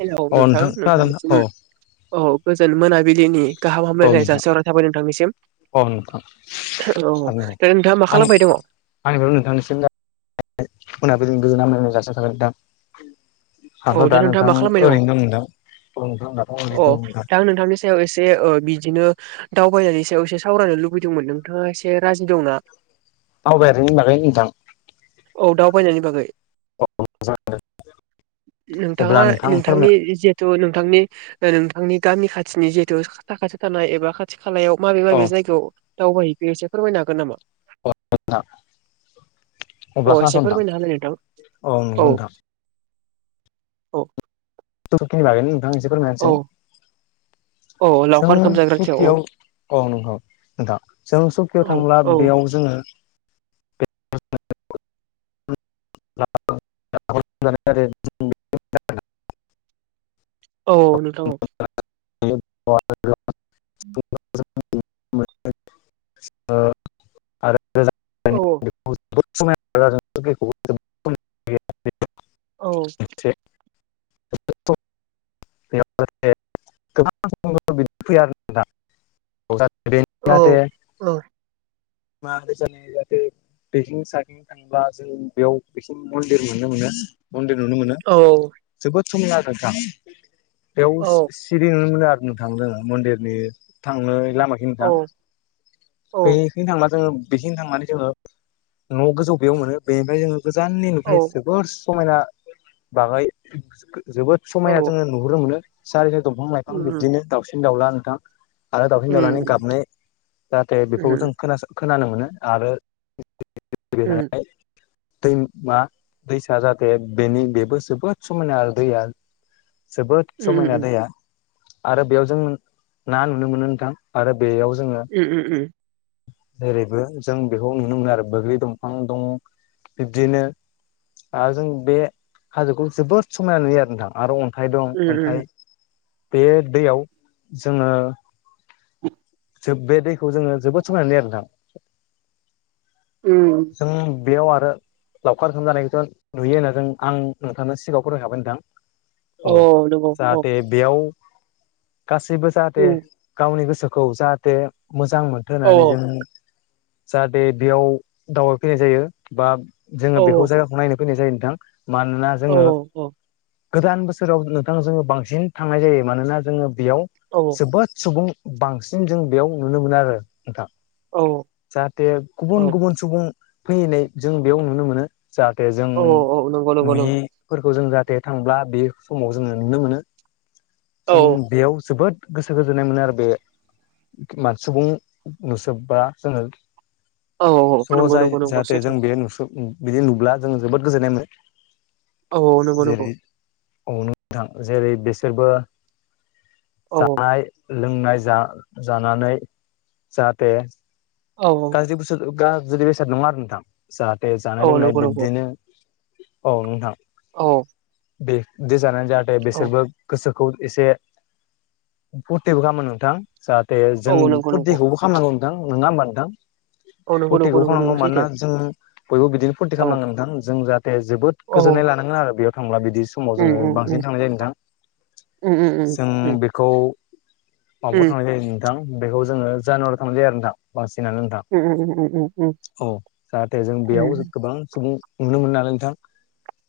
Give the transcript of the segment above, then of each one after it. Hello अ नोंथां खोनादों ना औ नोंथांनिसिम औ गोजोन मोनाबिलिनि गाहाम औ हामलायनाय नोंथां जासिहरनाय थाबाय नोंथांनिसिम। औ नोंथां औ दा नोंथाङा मा आंनि खालामबाय दङ? आंनिफ्राय नोंथांनिसिम मोनाबिलि गोजोन हामलायनाय जासिहरनाय थाबाय औ नोंथां आंथ' दा नोंथाङा नोंथां मा खालामबाय दङ ओरैनो दं नोंथां औ नोंथां दाथ' ओरैनो अ दं नोंथां दा नोंथांनि सायाव एसेओ बि बिदिनो दावबायनानै सायाव एसे सावरायनो लुबैदोंमोन नोंथाङा एसे राजि दंना? दावबायारिनि बागै नोंथां। औ दावबायनायनि बागै औ अब्ला नोंथाङा नोंथां नोंथांनि फोरमाय जिथु नो नोंथांनि नोंथांनि गामि खाथिनि जिहेथु साखाथि थानाय एबा खाथि खा खालायाव माबे औ माबे जायगायाव दावबायहैफो एसे फोरमायनो हागोन नामा? औ नोंथां अ अब्लाखौ एसे हासथां फोरमायना होलाय नोंथां औ नंगौथां औ [unintelligible] एसे फोरमायना औ होसाय औ लावखार जोङो ओंखाम जाग्राथियाव औ जुकियाव औ नंगौ नोंथां जों सकिआव औ थांब्ला औ बेयाव जोङो [inaudible] [unintelligible] [inaudible] औ नोंथां [unintelligible] आरो [unintelligible] औ औ [unintelligible] औ जथ' [unintelligible] गोबां बिदि फैया [unintelligible] औ औ मदेशानो जाहाथे [unintelligible] बेथिं साखं थांब्ला जों बेयाव बेसिं मन्दिर मोनुनो मोनो मन्दिर नुनो मोनो औ जोबोद समाय आरो नोंथा बेयाव औ सिरि नुनो मोनो आरो बुंनो थांदोंोङो मन्दिरनि थांनो लामााखि नोंथां औ औ बै बा जोङो बेथिं थांनानै जोङो न' गोजौ बेयाव मोनो बेनिफ्राय जोङो गोजाननि औ नफ्राय जोबोर समायना बागाय जोबोद समायना औ जोङो नुहरनो मोनो सारि साय दंफां लाइफां उम बिब्दिनो दाउसिन दाउला नोंथां आरो दावउसिन दावउनानै उम गाबनाय जाहाथे उम बेफोरखौ जों खोनानो मोनो आरो उ दै मा दैसा जाहाथे बेनि बेबो जोबोद समायना आरो दैया [inaudible] जोबोद उम समायना दैाया आरो बेयाव जों ना नुनो मोनो नोंथां आरो बेयाव जोङो उम उम जेरैबो जों बेखौ नुनो मोनो आरो बग्लि दंफां दं बिब्दिनो आरो जों बे हाजोखौ जोबोद समायना नुयो आरो नोंथां आरो अन्थाइ दं उम अन्थाइ बे दैयाव जोङो [inaudible] ज बे दैखौ जोङो जोबोद समायना लिरदां उम बेयाव आरो लावखार ओखोम जानायखौथ' नुयो होनना जों आं नोंथांनो सिगाङावखौ रोंखाबाय नोंथां औ नंगौ औ जाहाथे बेयाव गासैबो जाहाथे उम गावनि गोसोखौ जाहाथे मोजां मोनथों औ होननानै जों जाहाथे बेयाव दावबायफैनाय जायो बा जोङो औ बेखौ जायगाखौ नायनो फैनाय जायो नोंथां मानोना जोङो औ गोदान बोसोराव नोंथांा जोङो बांसिन थांनाय जायो मानोना जोङो बेयाव औ जोबोद सुबुं बांसिन जों बेयाव नुनो मोनो आरो नोंथा जाहाथे औ गुबुन गुबुन सुबुं फैैनाय जों बेयाव नुनो मोनो जाहाथे जों औ औ नंगौ नंगौ नंगौ नुयिफोरखौ जों जाहाथे बे थांब्ला बे समाव जोङो नुनो मोनो औ जों बेयाव जोबोद गोसो गोजोननाय मोनो आरो बे मान सुबुं नुसोबबा जोङो। औ ज' जाय नंगौ नंगौ जाहाथे सैथो जों बे नुस बिदि नुब्ला जों जोबोद गोजोननाय मोनो। औ नंगौ नंगौ। अ नोंथां जेरै बिसोरबो औ जानाय लोंनाय जा-जानानै जाहाथे गाज्रि बोसोर गा जुदि बेसाद नङा आरो नोंथां जाहाथे जानाय औ लोंनाय नंगौ नंगौ बिब्दिनो औ नोंथां। औ बे दै जानानै जाहाथे बेसोरबो गोसो खौ एसे फुरथिबो खामो नोंथां जाहाथे औ जों नंगौ नंगौ फुरथिखौबो खामो नोंथां नोङा होमबा नोंथां? औ नंगौ फुरथिखौ नंगौ खामाव नंगौ माव मानोना सैथो जों बयबो बिदिनो फुरथि औ खामनांगो नोंथां जों जाहाथे जोबोद औ गोजोन्नाय लानांगोन आरो बेयाव थांब्ला बिदि समाव उम जोङो उम उम बांसिन थांनाय जायो नोंथां उम जों उम बेखौ माबायाव उम थांनाय जायो नोंथां बेखौ जोङो जानुवार थांनाय जायो आरो नोंथां बांसि उम उम उम [unintelligible] औ जाहाथे जों बेयाव उम गोबां सुबुं नुनो मोन नालाय नोंथां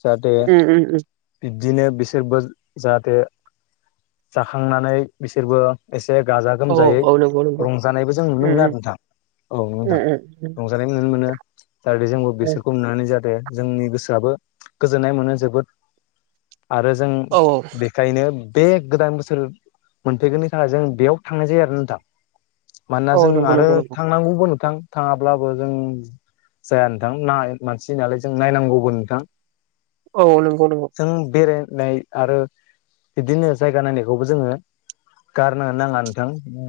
जाहाथे उम बि दिनो बिसोरबो जाहाथे जाखांनानै बिसोरबो एस से गाजा औ गोमजायै रंजानायबो जों नुनो मोनो आरो नोंथां औ नोंथां रंजानायनायबो नु नो मोनो जाहाथे जोंबो बिसोरखौ नुनानै जाहाथ थे जोंनि गोसोआबो गोजोन्नाय मोनो जोबोद। आरो जों औ बेखायनो बे गोदान बोसोर मोनफैगोननि थाखाय जों बेयाव थांनाय जायो आरो नोंथां। मानोना जों औ नंगौ आरो नंगौ नंगौ थांनांगौबो थां थाङाब्लाबो जों जाया नोंथां ना मानसिनाालाय जों नायनांगौबो नोंथां। औ नंगौ नंगौ। नाय आरो बिदिनो जायगा नायनायखौबो जोङो गारनो नाङा नोंथां।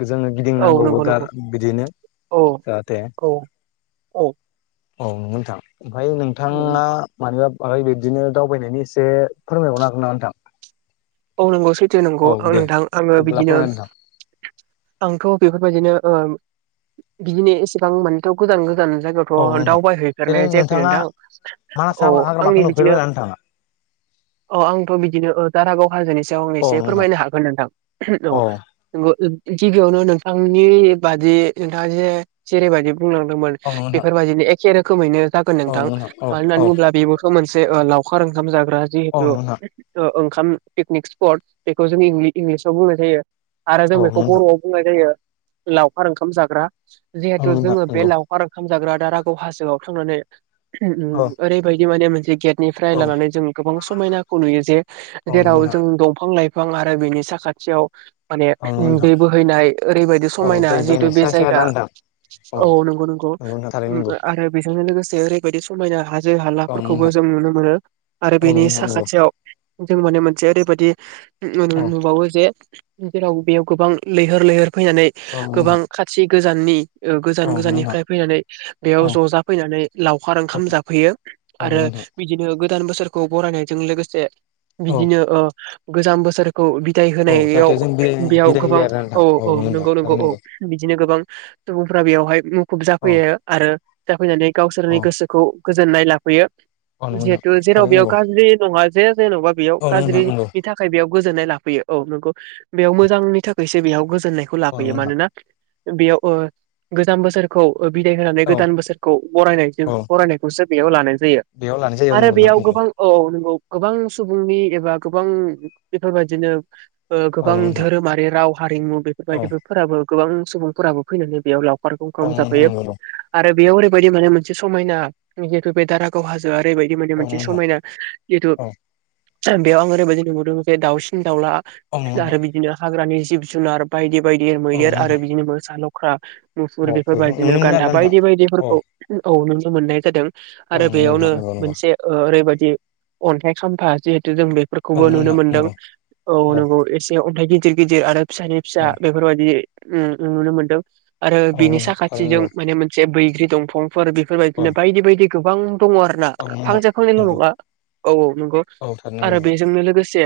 जोङो औ गिदिंनांगौबो। नंगौ नंगौ [unintelligible] बिदिनो औ जाहाथे औ औ औ नंगौ नोंथां ओमफाय उम उम नोंथाङा मानिबा बाहाय बिब्दिनो दावबायनायनि एसे फोरमायबावनो हागोन नामा नोंथां? औ नंगौ सैथो नांगौ औ आं दे नोंथां आङो अब्ला बिदिनो फोरमायदो नोंथां आंथ' बेफोरबायदिनो ओ बिदिनो एसेबां मोनथ' गोजान गोजान औ जायगायावथ' नोंथां दावबाय जेरै हैैफेरनाय जायाखै नोंथाङा नोंथां मानास औ हाग्रामाखौ आंनि बिदिनो नुफेरबायना नोंथाङा अ आंथ' बिदिनो ओ दारागाव बेनि सायाव आं औ एसे नंगौ नोंथां फोरमायनो हागोन नोंथां औ नंगौ। गिबियावनो नोंथांनि बादि नोंथां जे जेरैबादि बुंलांदोंमोन औ नंगौ नोंथां बेफोरबायदिनो एखे रोखोमैनो जागोन औ नोंथां नंगौ औ मानो होननानै औ बुङोब्ला बेबोथ' मोनसे से ओ लावखार ओंखाम जाग्रा जिहेथु ओ ओंखाम पिकनिक स्पट बेखौ जों इंलि-इंलिसाव बुंनाय जायो आरो जों औ नंगौ बेखौ नोंथां बर'आव बुंनाय जायो लावखार ओंखाम जाग्रा औ जिहेथु नंगौ नोंथां औ नंगौ नोंथां जोङो बे नंगौ लावखार ओंखाम जाग्रा दारागाव हाजोआव थांनानै होम औ ओम ओरैबायदि माने मोनसे गेट निफ्राय औ लानानै जों गोबां समायनाखौ नुयो जे औ नंगौ जेराव नोंथां जों दंफां फां लाइफां आरो बिनि साखाथियाव माने औ नंगौ उम नोंथां दै बोहैनाय ओरैबायदि औ समायना दै जिदु बोहैनाय बे स्राय स्राय जायगा आरोना नोंथां औ नंगौ नंगौ नोंथां थारैनो उम नंगौ आरो बेजोंनो लोगोसे से ओरैबायदि समायना हाजो औ नंगौ हालाफोरखौबो नोंथां जों नुनो मोनो आरो औ नंगौ बेनि नोंथां नंगौ साखाथियाव जों माने मोनसे ओरैबादि उम औ नुबावो जे जेराव बेयाव गोबां लैहोर लैहोर फैनानै औ नंगौ गोबां नोंथां खाथि गोजाननि ओ औ गोजान नंगौ नोंथां गोजाननिफ्राय फैनानै औ बेयाव ज' जाफैनानै लावखार ओंखाम औ जाफैयो नंगौ आरो नोंथां बिदिनो गोदान बोसोरखौ बरायनायजों लोगोसे औ बिदिनो ओ गोजाम बोसोर खौ बिदाय औ होनायाव जाहाथे जों बिदाय बेयाव बिदाय होयो गोबां आरोना औ औ नोंथां नंगौ नंगौ औ बिदिनो गोबां सुबुंफ्रा बेयावहाय मुखुब जाफैयो आरो जाफैनानै गावसोरनि गोसोखौ गोजोननाय लाफैयो नोंथां जिहेतु जेराव थारैनो बेयाव नंगौ गाज्रि नङा। जे जेन'बा बेयाव औ नंगौ नोंथां थारैनो नंगौ गाज्रिनि थाखाय बेयाव गोजोननाय लाफैयो औ नंगौ बेयाव मोजांनि थाखायसो बेयाव गोजोननायखौ औ नंगौ लाफैयो नोंथां नंगौ औ नंगौ नोंथां मानोना बेयाव ओ गोजाम बोसोरखौ बिदाय होनानै औ गोदान बोसोरखौ बरायनायजों औ बरानायखौसो बेयाव लानाय जायो बेयाव लानाय जायो औ आरो नंगौ बेयाव नोंथां नंगौ गोबां औ नोंगौ। गोबां सुबुंनि एबा गोबां बेफोरबायदिनो। औ गोबां नंगौ नोंथां धोरोमारि राव हारिमु औ बेफोरबायदिफोराबो गोबां सुबुंफोराबो फैनानै बेयाव लाव औ [unintelligible] जाफैयो नंगौ नोंथां नंगौ आरो बेयाव ओरैबायदि माने मोनसे समायना जि बे दारागाव हाजोआ। ओरैबायदि माने मोनसे समायना जिहेथु। औ बेयाव आं ओरैबायदि नुबोदों बे दाउसिन दाउला औ नंगौ आरो नोंथां बिदिनो हाग्रानि जिब जुनार बायदि बायदि औ नंगौ मैदेर आरो नोंथां औ बिदिनो मोसा लख्रा। मुफुर नंगौ बेफोरबायदिनो गान्दा नोंथां बायदि औ बायदिफोरखौ औ नुनो मोननाय जादों । बेखौ आरो नुनो बेयावनो मोनो आरोना मोनसे ओरैबायदि अन्थाइ खामफा जिहेथ त जों नोंथां औ बेफोरखौबो नंगौ नोंथां नंगौ नुनो मोन्दों नंगौ नोंथां नंगौ औ नंगौ एसे अन्थाइ गिदिर गिदिर आरो। फिसानि फिसा औ बेफोरबायदि नु नुनो मोनदों। आरो औ नंगौ बिनि नोंथां थारैनो साखाथिजों नंगौ माने मोनसे बैग्रि दंफांफोर औ बेफोरबायदिनो बायदि बायदि गोबां दङ आरो ना औ नंगौ नोंथां फांसे फांनैल' नंगौ नङा। औ औ नंगौ औ थारैनो आरो नंगौ बेजोंनो लोगोसे।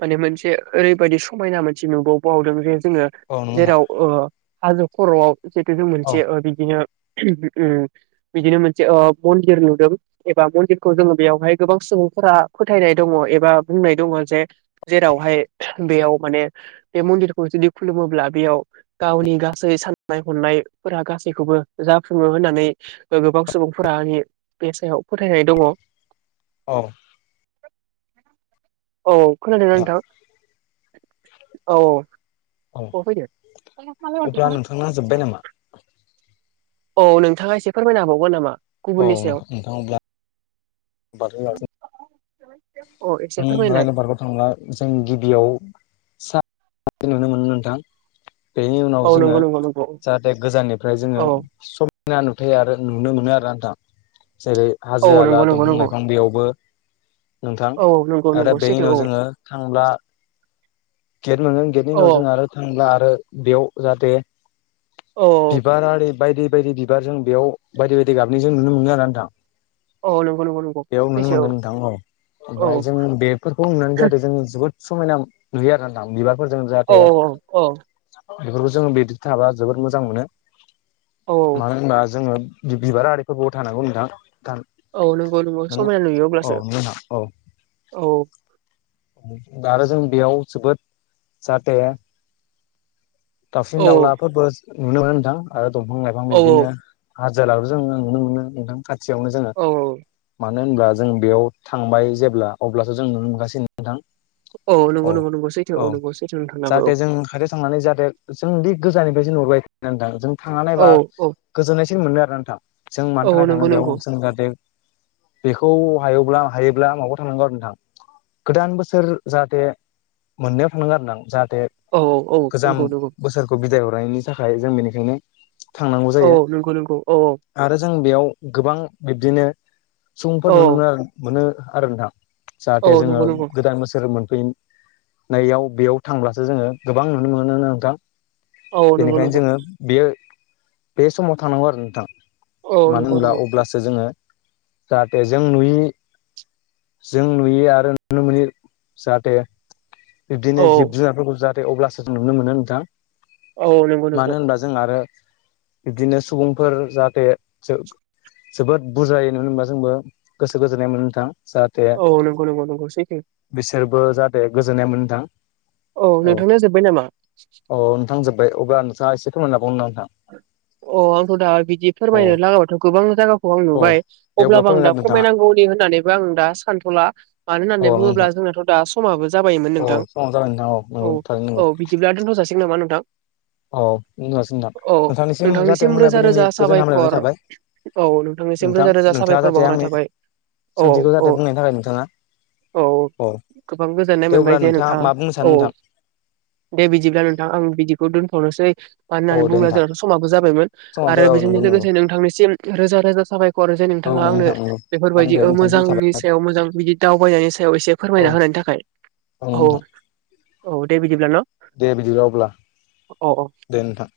माने मोनसे ओरैबायदि समायना मोनसे नुबोबावदों जे जोङो औ नंगौ नोंथां जेराव हाजो खर'आव जितु जों औ मोनसे बिदिनो। उम बिदिनो मोनसे मन्दिर नुदों एबा मन्दिरखौ जोङो बेयावहाय। गोबां सुबुंफोरा फोथायनाय दङ एबा बुंनाय दङ जे जेरावहाय बेयाव माने बे मन्दिरखौ जुदि खुलुमोब्ला बेयाव गावनि गासै साननाय हनायफोरा गासैखौबो जाफुङो होननानै गोबां सुबुंफोरानि बे सायाव फोथायनाय दङ। औ। नोंथां औ खोनादोंना नोंथां औ अब्ला नोंथांना औ। जोब्बाय नामा [unintelligible] औ नोंथाङा एसे फोरमायनो हाबावगोन नामा? औ गुबुननि हागोन सायाव नोंथां अब्ला [unintelligible] औ एसे जों फोरमायनाय रायन पार्कआव थांब्ला जों गिबियाव सा [unintelligible] नुनो मोनो नोंथां। बेनि उनाव औ जोङो नंगौ नंगौ नंगौ औ जाहाथे गोजाननिफ्राय जोङो औ समायना नुथाय आरो। नुनो मोनो आरो नोंथां जेरै हाजो औ हाला नंगौ नंगौ दंफां नंगौ लाइफां बेयावबो नोंथां। औ नंगौ आरो नंगौ बेनि सैथो उनाव औ जोङो थांब्ला। गेट मोनो गेटनि औ उनाव जों आरो थांब्ला आरो बेयाव जाहाथे औ औ बिबारारि बायदि बायदि बिबार जों बेयाव बायदि बायदि गाबनि जों नुनो मोनो आरो नोंथां । औ नंगौ नंगौ नंगौ बेयाव नुनो सैथो मोनगोन नोंथां औ। औ ओमफ्राय जों बेफोरखौ नुनानै ज जादों जों जोबोद समायना नुयो आरो नोंथां बिबार। औ औ औ। बेफोरखौ जोङो बिदि थाबा जोबोद मोजां मोनो औ मानो होनबा जोङो। बिबार आरिफोरबो थानांगौ नोंथां। औ नंगौ नंगौ नों समायना नुयो औ अब्लासो औ। आरो आरो जों बेयाव जोबोद जाथे। दाउसिन औ औ दाउलाफोरबो नुनो मोनो नोंथां आरो दंफां लाइफां बिदिनो। औ हाजारबो जोङो नुनो मोनो नोंथां खाथियावनो जोङो। औ मानो होनब्ला जों बेयाव थांबाय जेब्ला अब्लासो जों नुनो मोनगासिनो नोंथां। औ नंगौ नंगौ नंगौ सैथो औ नंगौ सैथो नोंथांनाबो जाहाथे जों खाथियाव थांनानै जाहाथे। जों बे गोजाननिफ्रायसो नहरबाय नोंथां जों थांनानै औ नायबा औ औ गोजोननायसो मोनो आरोना नोंथां। जों मानि औ थाखाय थाङो नंगौ बेयाव नंगौ जों जाहाथे। बेखौ हायोब्ला हायोब्ला माबायाव थांनांगौ आरो नोंथां। गोदान बोसोर जाहाथे मोननायाव थांनांगो आरो नां जा औ औ औ नंगौ नंगौ। बोसोरखौ बिदाय हरनायनि थाखाय जों बेनिखायनो थांनांगौ औ जायो नंगौ नोंगौ। आरो जों बेयाव गोबां बिब्दिनो सुबुंफोर औ नुनो मोनो आरो मोनो आरो नोंथां औ जाहाथे जोङो नंगौ नंगौ गोदान बोसोर मोनफै नैयाव बेयाव थांब्लासो जोङो गोबां नुनो मोनोनो नोंथां। औ नंगौ बेनिखायनो नंगौ जोङो बेयो बे समाव थांनांगौ आरो नोंथां औ मानो नंगौ होनब्ला नंगौ अब्लासो जोङो जाहाथे जों नुयि जों नुयो आरो नुनो मोनो जाहाथे औ बिब्दिनो जिब-जुनारफोरखौ जाहाथे अब्लासो जों नुनो मोनो दां औ नंगौ नंगौ मानो होनबा जों आरो बिबदिनो सुबुंफोर जाहाथे जो जोबोद बुजायोन होनबा जोंबो गोसो गोजोननाय मोनो नोंथां जाहाथे औ नंगौ नंगौ नंगौ सैथो बिसोरबो जाहाथे गोजोननाय मोनदां औ नोंथांना जोब्बाय नामा? औ नोंथां जोब्बाय अबब्ला नोंथाङा एसे खमाय लाबावनो ना नोंथां अ आंथ' दा बिदि अ फोरमायनो लागाथ' गोबां जायाखौ आं औ नुबाय दे अब्ला अब्लाबो आं फोरमायना दा फोरमायनांगौनि होननानैबो आं दा सानथ'ला मानो होननानै होदो नोंथाङा औ बुङोब्ला नोंथां जोंनाथ' दा जाबायोमोन नोंथां औ समाबो जाबाय नोंथां औ नंगौ थारैनो नंगौ औ बिदिब्ला दोनथ' जासिगोन नामा नोंथां औ बुंनोसै नोंथां औ नोंथांनिसिम जाहाथे रोजा रोजा मोनाबिलिनि गोजोन साबायखर हामलायनाय थाबाय औ नोंथांनिसिम नोंथां रोजा रोजा नोंथाङा साबायखर जाहाथे बावरनाय आंनि थाबाय औ सोंथिखौ औ जाहाथे बुंनायनि थाखाय नोंथाङा औ गोबां गोजोननाय दे अब्ला मोनबाय जे नोंथाङा मा बुंनो सानो औ नोंथां दे बिदिब्ला नोंथां आं बिदि बे दोनथावनोसै मानो होननानै औ दे बुंबा नोंथां जोंनाथ' समाबो जाबायमोन समाबो आरो जाबाय औ नंगौ बेजोंनो नंगौ लोगोसे नोंथांनिसिम रोजा रजा साबाय हरो जै औ नोंथाङा नंगौ आंनो नोंथां नंगौ बेफोरबायदि आंनिफ्रायबो नोंथांसिम साबायखर मोजांनि सायाव मोजां बिदि दावबायनायनि सायाव एसे औ फोरमायना होनानै थाखाय औ औ दे बिदिब्ला न' दे बिदिबा अब्ला औ औ दे नोंथां